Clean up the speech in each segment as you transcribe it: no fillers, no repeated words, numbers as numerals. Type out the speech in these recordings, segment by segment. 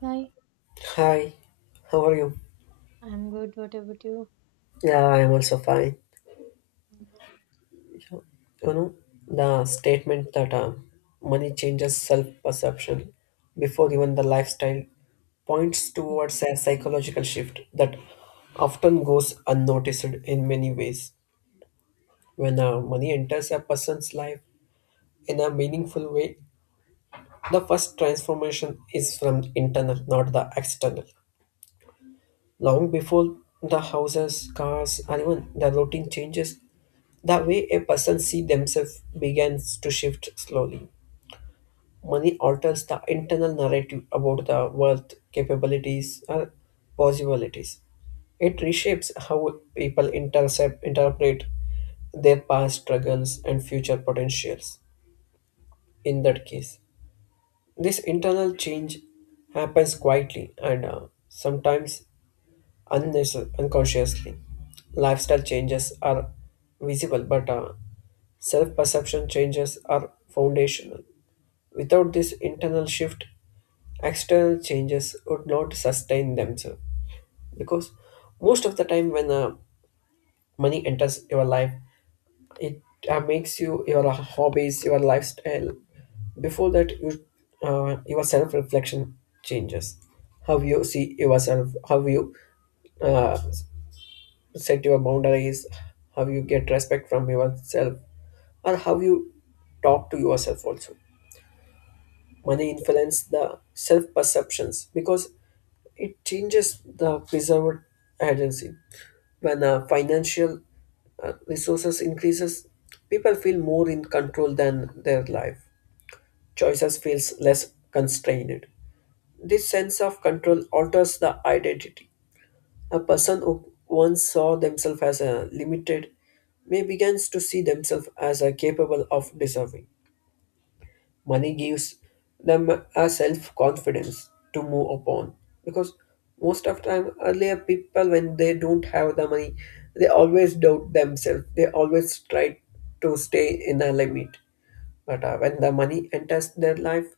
Hi, Hi, how are you? I'm good. What about you? Yeah, I am also fine. You know, the statement that money changes self perception before even the lifestyle points towards a psychological shift that often goes unnoticed in many ways. When money enters a person's life in a meaningful way, the first transformation is from internal, not the external. Long before the houses, cars, and even the routine changes, the way a person sees themselves begins to shift slowly. Money alters the internal narrative about the worth, capabilities, or possibilities. It reshapes how people intercept, interpret their past struggles and future potentials. In that case, this internal change happens quietly and sometimes unconsciously. Lifestyle changes are visible, but self perception changes are foundational. Without this internal shift, external changes would not sustain themselves. Because most of the time, when money enters your life, it makes you your hobbies, your lifestyle. Before that, you, your self reflection changes. How you see yourself, how you uh, set your boundaries, how you get respect from yourself, or how you talk to yourself also. Money influence the self perceptions because it changes the preserved agency. When financial resources increases, people feel more in control than their life. Choices feels less constrained. This sense of control alters the identity. A person who once saw themselves as a limited may begins to see themselves as a capable of deserving. Money gives them a self-confidence to move upon because most of time earlier people when they don't have the money, they always doubt themselves, they always try to stay in a limit, but when the money enters their life,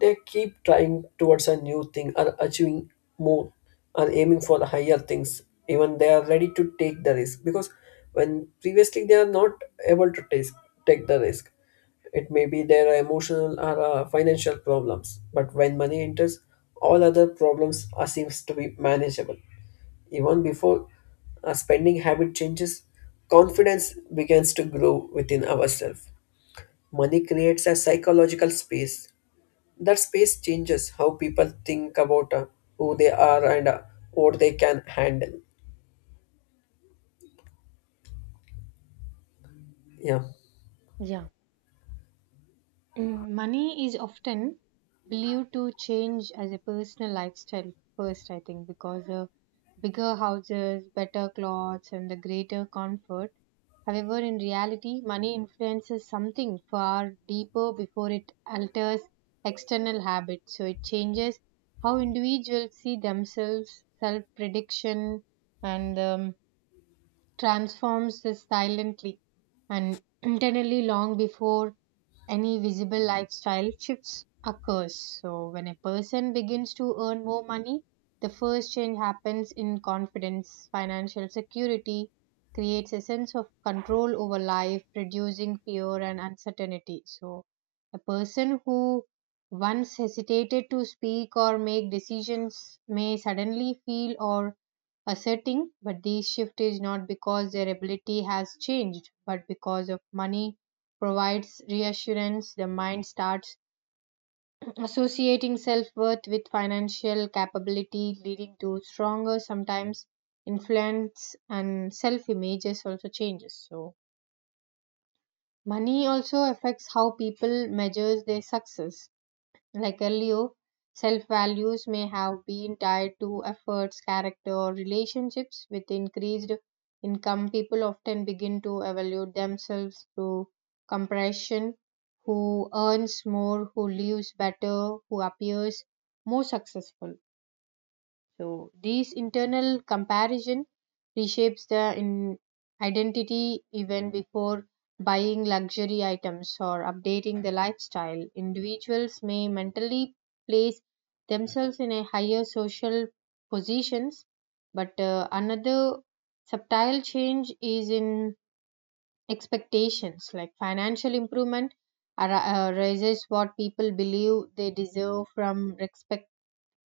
they keep trying towards a new thing or achieving more or aiming for the higher things. Even they are ready to take the risk because when previously they are not able to take, take the risk. It may be their emotional or financial problems, but when money enters, all other problems are, seems to be manageable. Even before a spending habit changes, confidence begins to grow within ourselves. Money creates a psychological space. That space changes how people think about who they are and what they can handle. Yeah, Yeah. Money is often believed to change as a personal lifestyle first, I think, because bigger houses, better clothes, and the greater comfort. However, in reality, money influences something far deeper before it alters external habits. So it changes how individuals see themselves, self prediction, and transforms us silently and internally long before any visible lifestyle shifts occurs. So when a person begins to earn more money, the first change happens in confidence. Financial security creates a sense of control over life, reducing fear and uncertainty. So a person who once hesitated to speak or make decisions may suddenly feel or asserting but this shift is not because their ability has changed but because of money provides reassurance, the mind starts associating self worth with financial capability, leading to stronger, sometimes influence and self images also changes. So money also affects how people measures their success like earlier, self values may have been tied to efforts, character, or relationships. With increased income, people often begin to evaluate themselves through comparison who earns more, who lives better, who appears more successful. So these internal comparison reshapes the in identity even before buying luxury items or updating the lifestyle. Individuals may mentally place themselves in a higher social positions, but another subtle change is in expectations like financial improvement raises what people believe they deserve from respect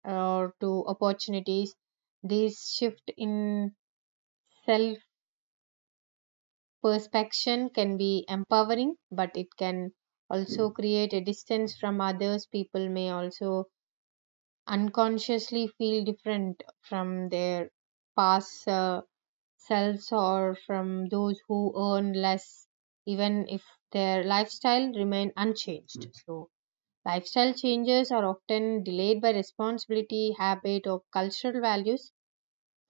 or to opportunities. This shift in self perception can be empowering, but it can also create a distance from others. People may also unconsciously feel different from their past selves or from those who earn less, even if their lifestyle remain unchanged. So lifestyle changes are often delayed by responsibility, habit, or cultural values.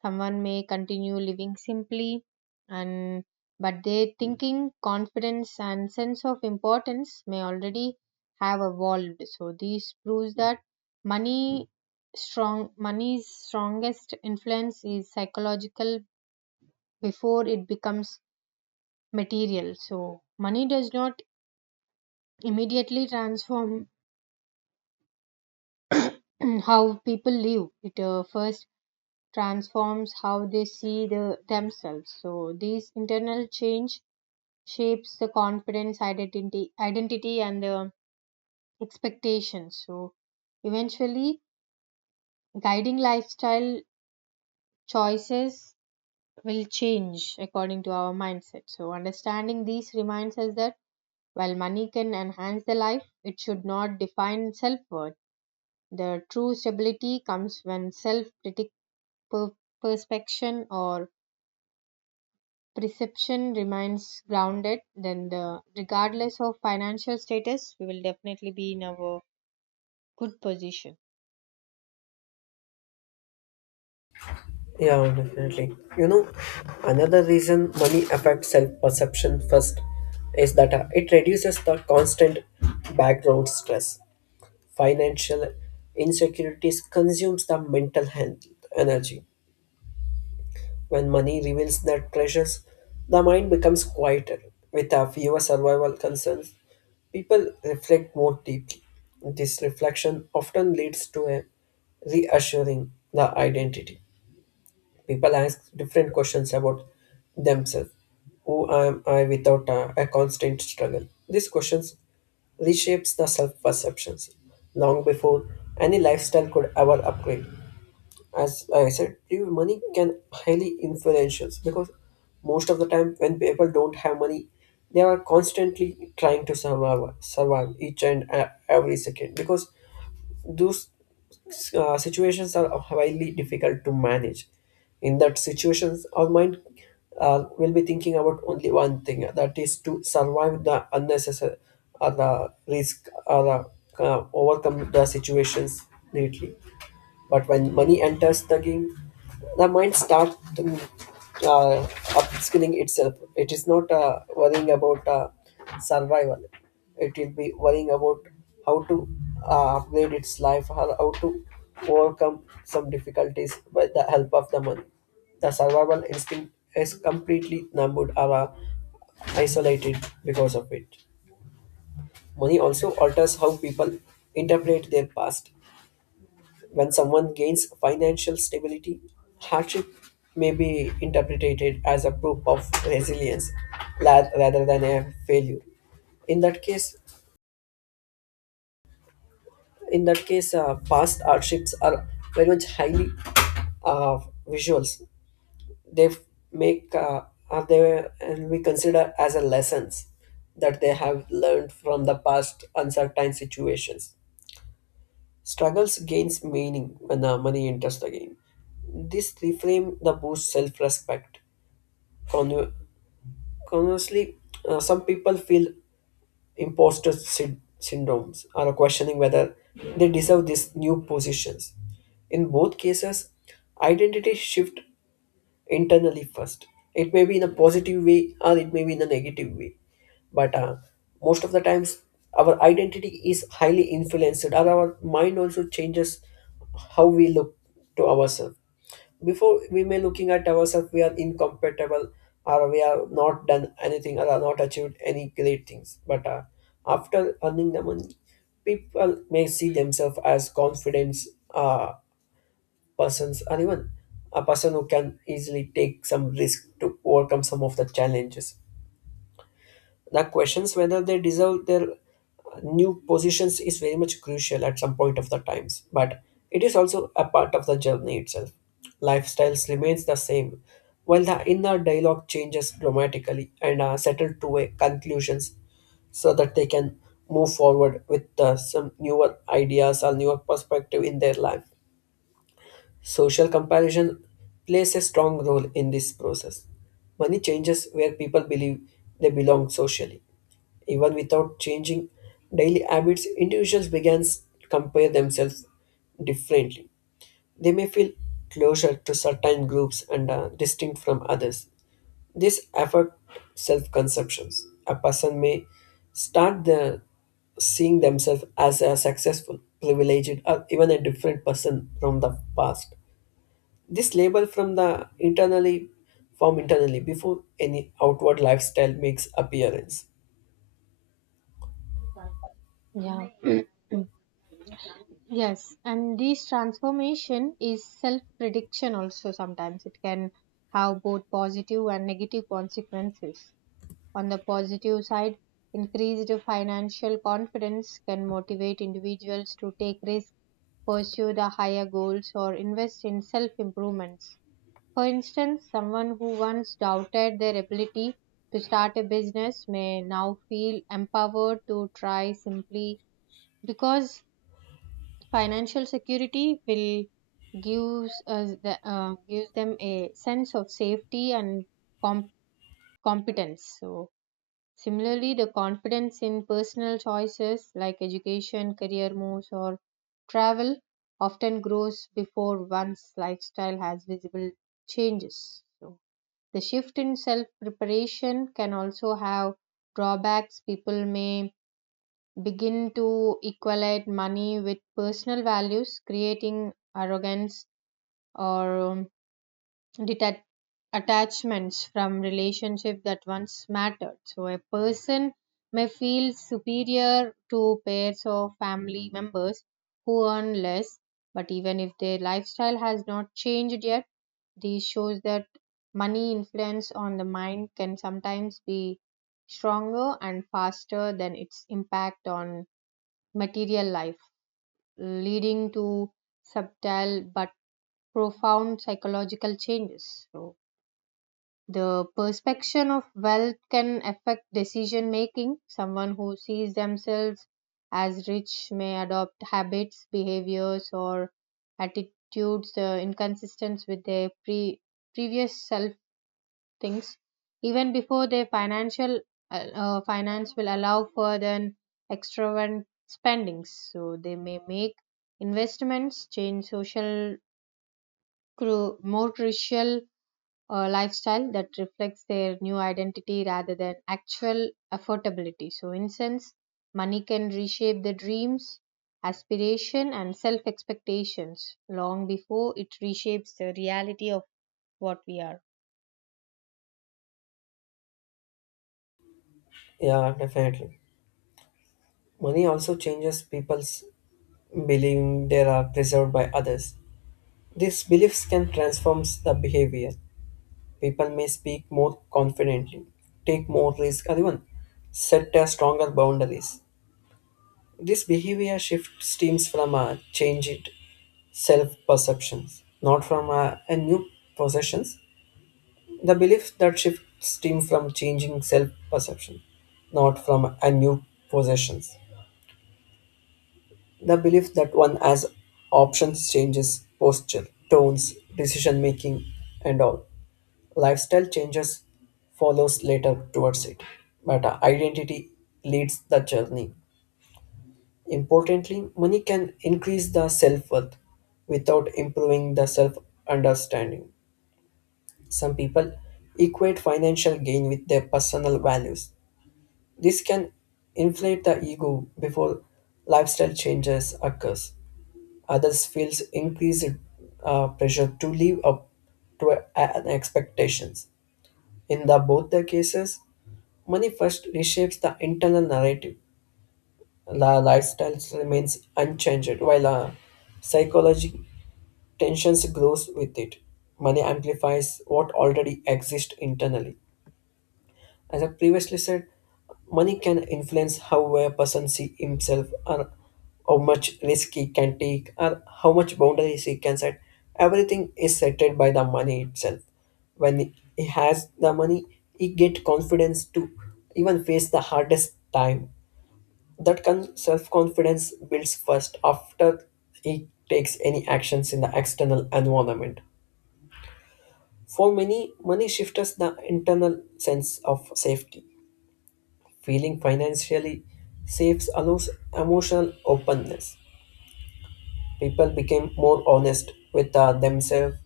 Someone may continue living simply and but their thinking, confidence and sense of importance may already have evolved. So this proves that money strong money's strongest influence is psychological before it becomes material. So money does not immediately transform how people live. It first transforms how they see the themselves so this internal change shapes the confidence identity and expectations so eventually guiding lifestyle choices will change according to our mindset so understanding these reminds us that while money can enhance the life it should not define self-worth the true stability comes when self-critic per- perspection or perception remains grounded then the regardless of financial status we will definitely be in our good position. yeah, definitely. You know, another reason money affects self perception first is that it reduces the constant background stress. Financial insecurities consumes the mental health energy. When money reveals that precious, the mind becomes quieter. With a fewer survival concerns, people reflect more deeply. This reflection often leads to a reassuring the identity. People ask different questions about themselves. Who am I without a constant struggle? These questions reshapes the self-perceptions long before any lifestyle could ever upgrade. As I said to you, money can highly influential because most of the time when people don't have money, they are constantly trying to survive each and every second because those situations are highly difficult to manage. In that situations, our mind will be thinking about only one thing, that is to survive the unnecessary or the risk or overcome the situations neatly. But when money enters the game, the mind starts uh, upskilling itself. It is not worrying about survival. It will be worrying about how to upgrade its life, or how to overcome some difficulties with the help of the money. The survival instinct is completely numbed or isolated because of it. Money also alters how people interpret their past. When someone gains financial stability, hardship may be interpreted as a proof of resilience rather than a failure. In that case, in that case, past hardships are very much highly uh, visuals. They f- Make are they and we consider as a lessons that they have learned from the past uncertain situations. Struggles gains meaning when money enters the game. This reframe the boost self-respect. Con- Conversely, some people feel imposter syndromes are questioning whether they deserve these new positions. In both cases, identity shift internally first. It may be in a positive way or it may be in a negative way. But most of the times, our identity is highly influenced, or our mind also changes how we look to ourselves. Before we may looking at ourselves, we are incompatible or we are not done anything or are not achieved any great things. But after earning the money, people may see themselves as confidence. Uh, Persons or even a person who can easily take some risk to overcome some of the challenges. The questions whether they deserve their new positions is very much crucial at some point of the times, but it is also a part of the journey itself. Lifestyles remains the same, while the inner dialogue changes dramatically and are settled to a conclusions so that they can move forward with some newer ideas or newer perspective in their life. Social comparison plays a strong role in this process. Money changes where people believe they belong socially. Even without changing daily habits, individuals begin to compare themselves differently. They may feel closer to certain groups and distinct from others. This affects self-conceptions. A person may start the, seeing themselves as a successful, privileged, or even a different person from the past, this label from the internally form internally before any outward lifestyle makes appearance. Yeah. Mm. Yes, and this transformation is self prediction also sometimes. It can have both positive and negative consequences. On the positive side, increased financial confidence can motivate individuals to take risks, pursue the higher goals, or invest in self improvements. For instance, someone who once doubted their ability to start a business may now feel empowered to try simply because financial security will gives us the, gives them a sense of safety and com- competence so similarly the confidence in personal choices like education career moves or travel often grows before one's lifestyle has visible changes so the shift in self preparation can also have drawbacks people may begin to equate money with personal values, creating arrogance or deta- attachments from relationship that once mattered. So a person may feel superior to pairs or family members who earn less, but even if their lifestyle has not changed yet, this shows that money influence on the mind can sometimes be stronger and faster than its impact on material life, leading to subtle but profound psychological changes. So, the perception of wealth can affect decision making. Someone who sees themselves as rich may adopt habits, behaviors, or attitudes inconsistent with their previous self things even before their financial finance will allow for then extravagant spendings so they may make investments change social more crucial lifestyle that reflects their new identity rather than actual affordability so in sense money can reshape the dreams aspiration and self expectations long before it reshapes the reality of what we are. Yeah, definitely. Money also changes people's believing they are preserved by others. These beliefs can transform the behavior. People may speak more confidently, take more risk, or even set their stronger boundaries. This behavior shift stems from a changed self perceptions, not from a new possessions. The belief that shifts stem from changing self perception, not from a new possessions. The belief that one has options changes posture, tones, decision making, and all. Lifestyle changes follows later towards it, but identity leads the journey. Importantly, money can increase the self worth without improving the self understanding. Some people equate financial gain with their personal values. This can inflate the ego before lifestyle changes occurs. Others feels increased pressure to live up to an expectations. In the both the cases, money first reshapes the internal narrative. The lifestyle remains unchanged while psychology tensions grows with it. Money amplifies what already exists internally. As I previously said, money can influence how a person sees himself or how much risk he can take or how much boundaries he can set. Everything is settled by the money itself. When he has the money, he get confidence to even face the hardest time. That self-confidence builds first after he takes any actions in the external environment. For many, money shifts the internal sense of safety. Feeling financially safe allows emotional openness. People became more honest with themselves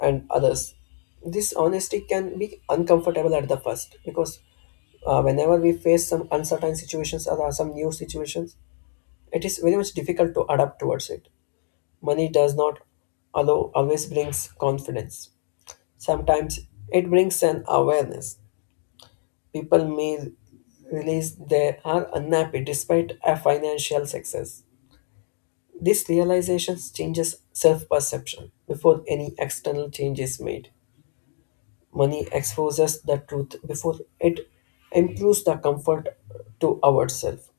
and others. This honesty can be uncomfortable at the first because whenever we face some uncertain situations or some new situations, it is very much difficult to adapt towards it. Money does not allow, always brings confidence. Sometimes it brings an awareness. People may realize they are unhappy despite a financial success. This realization changes self perception before any external change is made. Money exposes the truth before it improves the comfort to ourselves.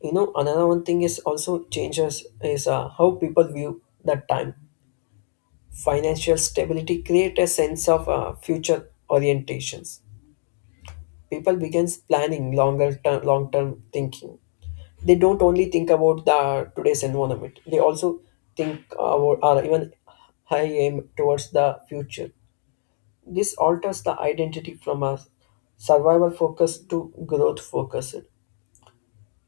You know, another one thing is also changes is how people view the time. Financial stability create a sense of future orientations. People begins planning longer term, long term thinking, they don't only think about the today's environment, they also think about or even high aim towards the future. This alters the identity from a survival focus to growth focused,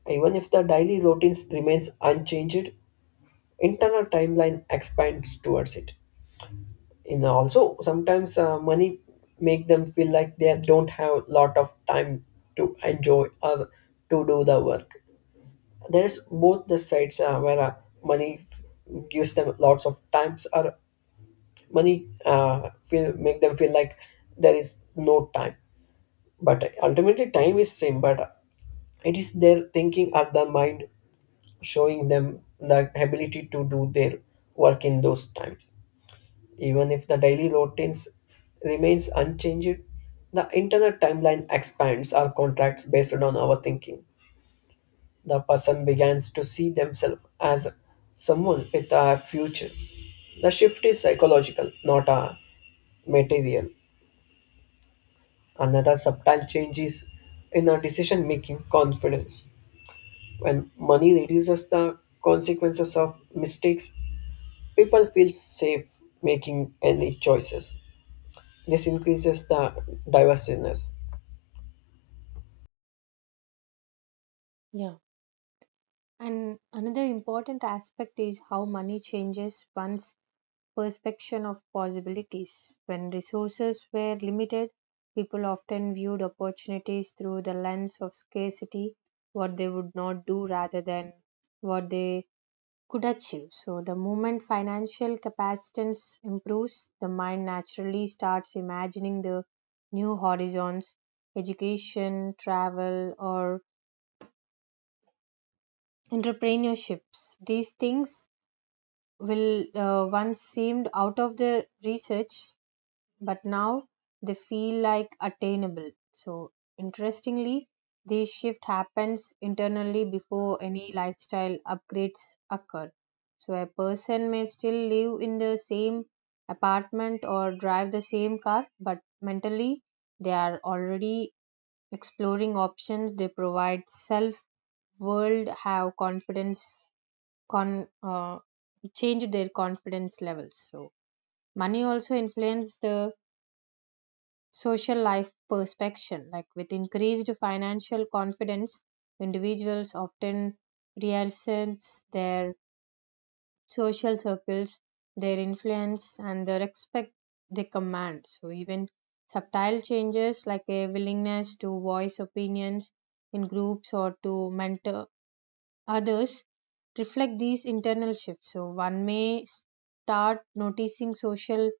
even if the daily routines remains unchanged, internal timeline expands towards it. And also sometimes money make them feel like they don't have lot of time to enjoy or to do the work. There's both the sides where money gives them lots of times or money feel make them feel like there is no time, but ultimately time is same, but it is their thinking or the mind showing them the ability to do their work in those times, even if the daily routines remains unchanged, the internal timeline expands our contracts based on our thinking. The person begins to see themselves as someone with a future. The shift is psychological, not a material. Another subtle change is in our decision making confidence. When money reduces the consequences of mistakes, people feel safe making any choices. This increases the diverseness. Yeah. And another important aspect is how money changes one's perception of possibilities. When resources were limited, people often viewed opportunities through the lens of scarcity, what they would not do rather than what they could achieve. So, the moment financial capacitance improves, the mind naturally starts imagining the new horizons, education, travel, or entrepreneurships. These things will once seemed out of their research, but now they feel like attainable. So, interestingly, this shift happens internally before any lifestyle upgrades occur. So, a person may still live in the same apartment or drive the same car, but mentally they are already exploring options. They provide self world, have confidence con change their confidence levels so money also influences the social life perception like with increased financial confidence individuals often reassess their social circles their influence and the respect they command so even subtle changes like a willingness to voice opinions in groups or to mentor others reflect these internal shifts. So one may start noticing social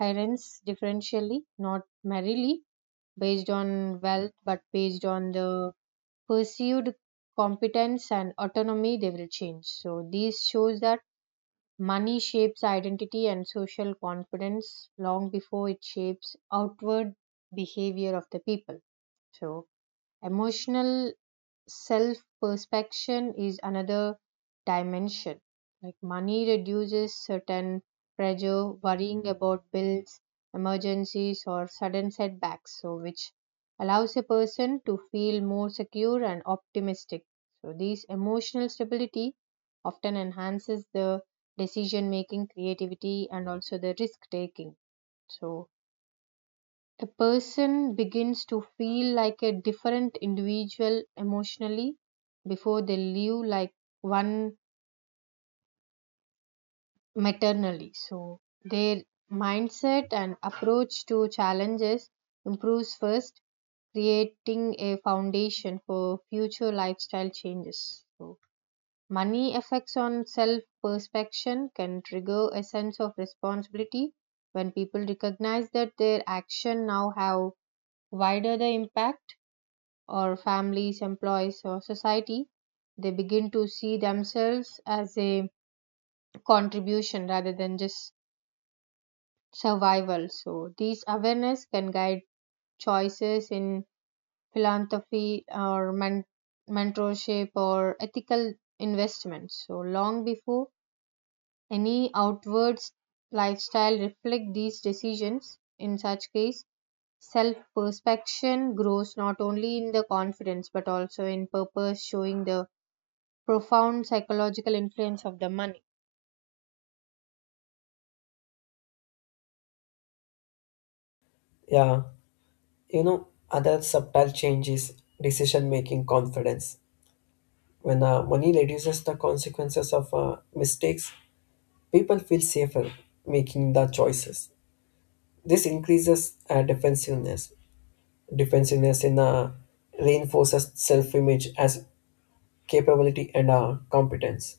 hierarchies differentially, not merely based on wealth, but based on the perceived competence and autonomy they will change. So this shows that money shapes identity and social confidence long before it shapes outward behavior of the people. So emotional self perspection is another dimension. Like money reduces certain pressure, worrying about bills, emergencies, or sudden setbacks, so which allows a person to feel more secure and optimistic. So, these emotional stability often enhances the decision making, creativity, and also the risk taking. So, a person begins to feel like a different individual emotionally before they live like one maternally. So their mindset and approach to challenges improves first, creating a foundation for future lifestyle changes. So money effects on self perception can trigger a sense of responsibility when people recognize that their action now have wider the impact or families, employees, or society, they begin to see themselves as a contribution rather than just survival. So, these awareness can guide choices in philanthropy or mentorship or ethical investments. So, long before any outward lifestyle reflect these decisions, in such case, self perspection grows not only in the confidence but also in purpose, showing the profound psychological influence of the money. Yeah, you know, other subtle change is decision making confidence. When money reduces the consequences of mistakes, people feel safer making the choices. This increases defensiveness. Defensiveness in reinforces self-image as capability and competence.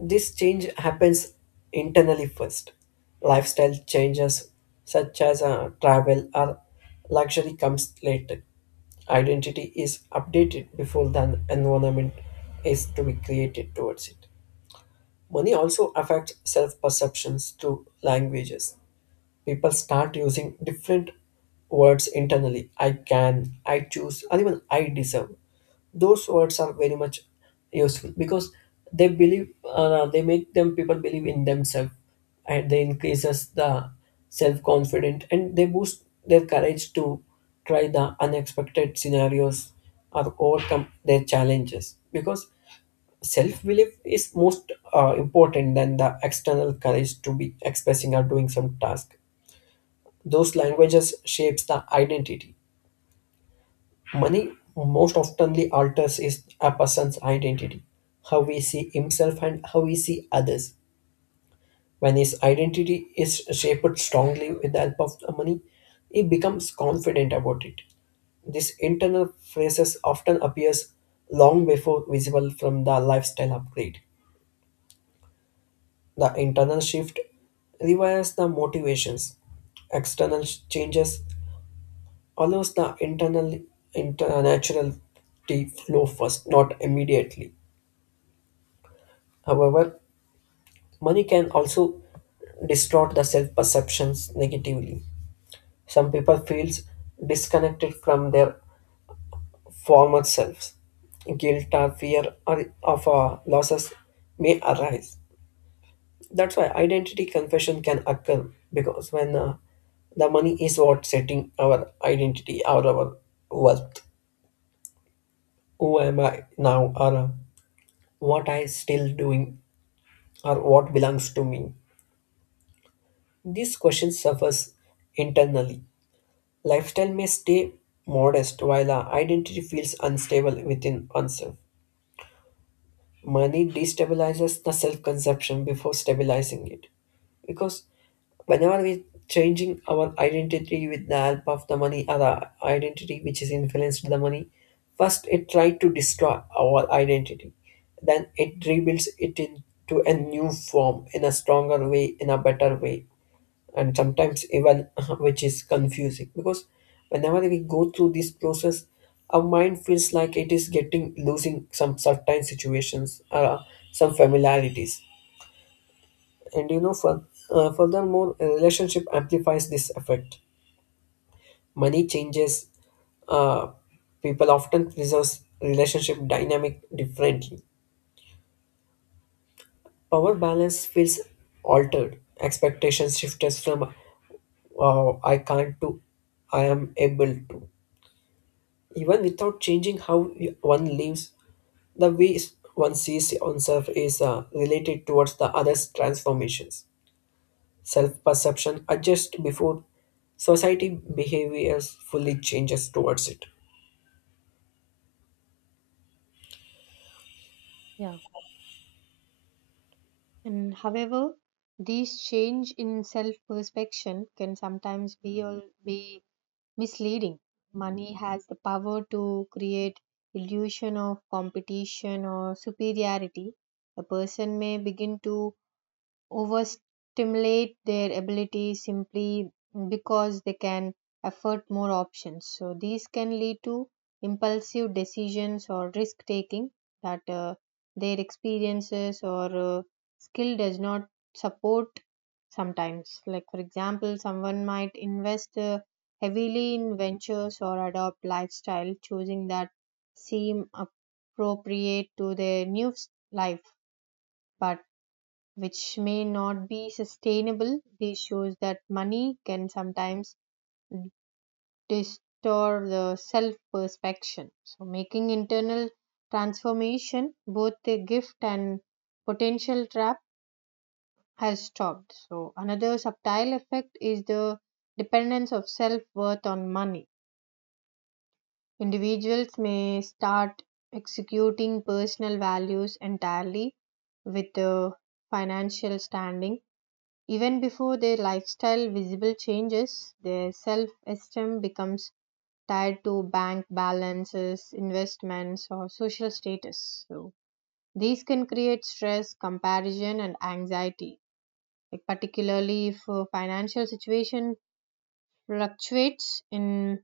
This change happens internally first. Lifestyle changes such as travel or luxury comes later, identity is updated before the environment is to be created towards it. Money also affects self perceptions through languages. People start using different words internally, I can, I choose, and even I deserve. Those words are very much useful because they believe, they make them people believe in themselves and they increases the self confidence and they boost their courage to try the unexpected scenarios or overcome their challenges because self belief is most important than the external courage to be expressing or doing some task. Those languages shapes the identity money most oftenly alters is a person's identity, how we see himself and how we see others. When his identity is shaped strongly with the help of the money, he becomes confident about it. This internal phrases often appears long before visible from the lifestyle upgrade. The internal shift rewires the motivations. Changes allows the internal natural to flow first, not immediately. However, money can also distort the self-perceptions negatively. Some people feels disconnected from their former selves. Guilt or fear of losses may arise. That's why identity confusion can occur because when the money is what setting our identity or our worth. Who am I now or what I still doing or what belongs to me? These questions suffers internally. Lifestyle may stay modest while our identity feels unstable within oneself. Money destabilizes the self-conception before stabilizing it, because whenever we changing our identity with the help of the money or the identity which is influenced the money, first it tried to destroy our identity, then it rebuilds it into a new form in a stronger way in a better way, and sometimes even which is confusing because whenever we go through this process our mind feels like it is getting losing some certain situations, some familiarities. And you know, furthermore, a relationship amplifies this effect. Money changes. Uh, People often preserve relationship dynamic differently. Power balance feels altered. Expectations shift us from "I can't" to "I am able to." Even without changing how one lives, the way one sees oneself is related towards the other's transformations. Self perception adjust before society behaviors fully changes towards it. Yeah. And however, these change in self perception can sometimes be all be misleading. Money has the power to create illusion of competition or superiority. A person may begin to overstimulate their ability simply because they can afford more options. So these can lead to impulsive decisions or risk taking that their experiences or skill does not support sometimes like for example someone might invest heavily in ventures or adopt lifestyle choosing that seem appropriate to their new life but which may not be sustainable. This shows that money can sometimes distort the self perception. So, making internal transformation both a gift and potential trap has stopped. So, another subtle effect is the dependence of self worth on money. Individuals may start executing personal values entirely with the financial standing. Even before their lifestyle visible changes, their self esteem becomes tied to bank balances, investments, or social status. So, these can create stress, comparison, and anxiety, like particularly if financial situation fluctuates. In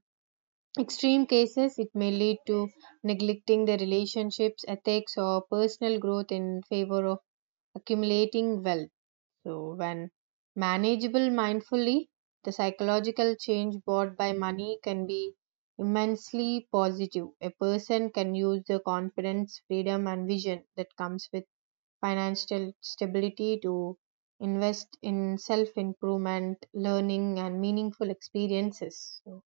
extreme cases, it may lead to neglecting their relationships, ethics, or personal growth in favor of accumulating wealth. So, when manageable mindfully, the psychological change brought by money can be immensely positive. A person can use the confidence, freedom, and vision that comes with financial stability to invest in self improvement, learning, and meaningful experiences. So,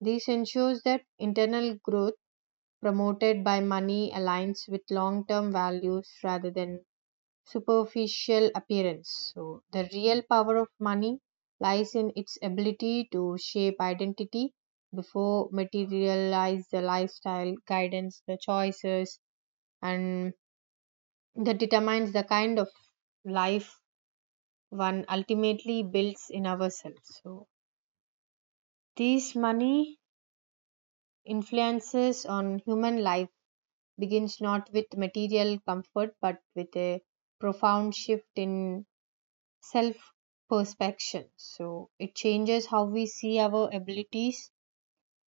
this ensures that internal growth promoted by money aligns with long term values rather than superficial appearance. So, the real power of money lies in its ability to shape identity before materialize the lifestyle, guidance, the choices, and that determines the kind of life one ultimately builds in ourselves. So, these money influences on human life begins not with material comfort but with a profound shift in self perspection so it changes how we see our abilities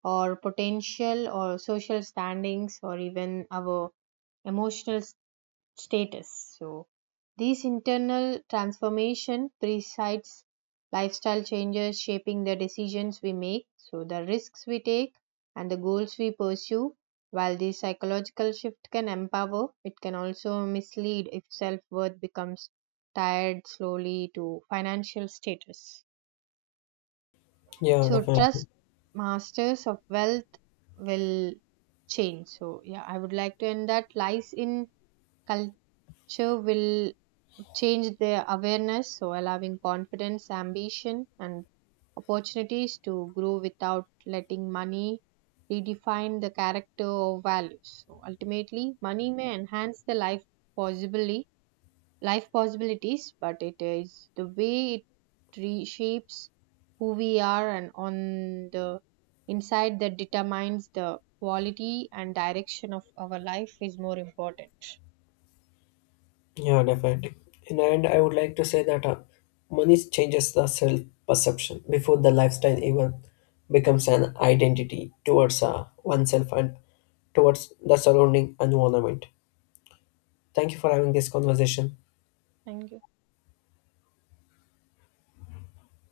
or potential or social standings or even our emotional status. So, these internal transformation presides lifestyle changes shaping the decisions we make, so the risks we take and the goals we pursue. While this psychological shift can empower, it can also mislead if self worth becomes tied slowly to financial status. Yeah, So definitely. trust masters of wealth will change. So yeah, I would like to end that lies in culture will change their awareness, so allowing confidence, ambition, and opportunities to grow without letting money redefine the character or values. So ultimately, money may enhance the life possibly life possibilities, but it is the way it reshapes who we are and on the inside that determines the quality and direction of our life is more important. Yeah, definitely. In the end, I would like to say that money changes the self perception before the lifestyle even becomes an identity towards oneself and towards the surrounding environment. Thank you for having this conversation. Thank you.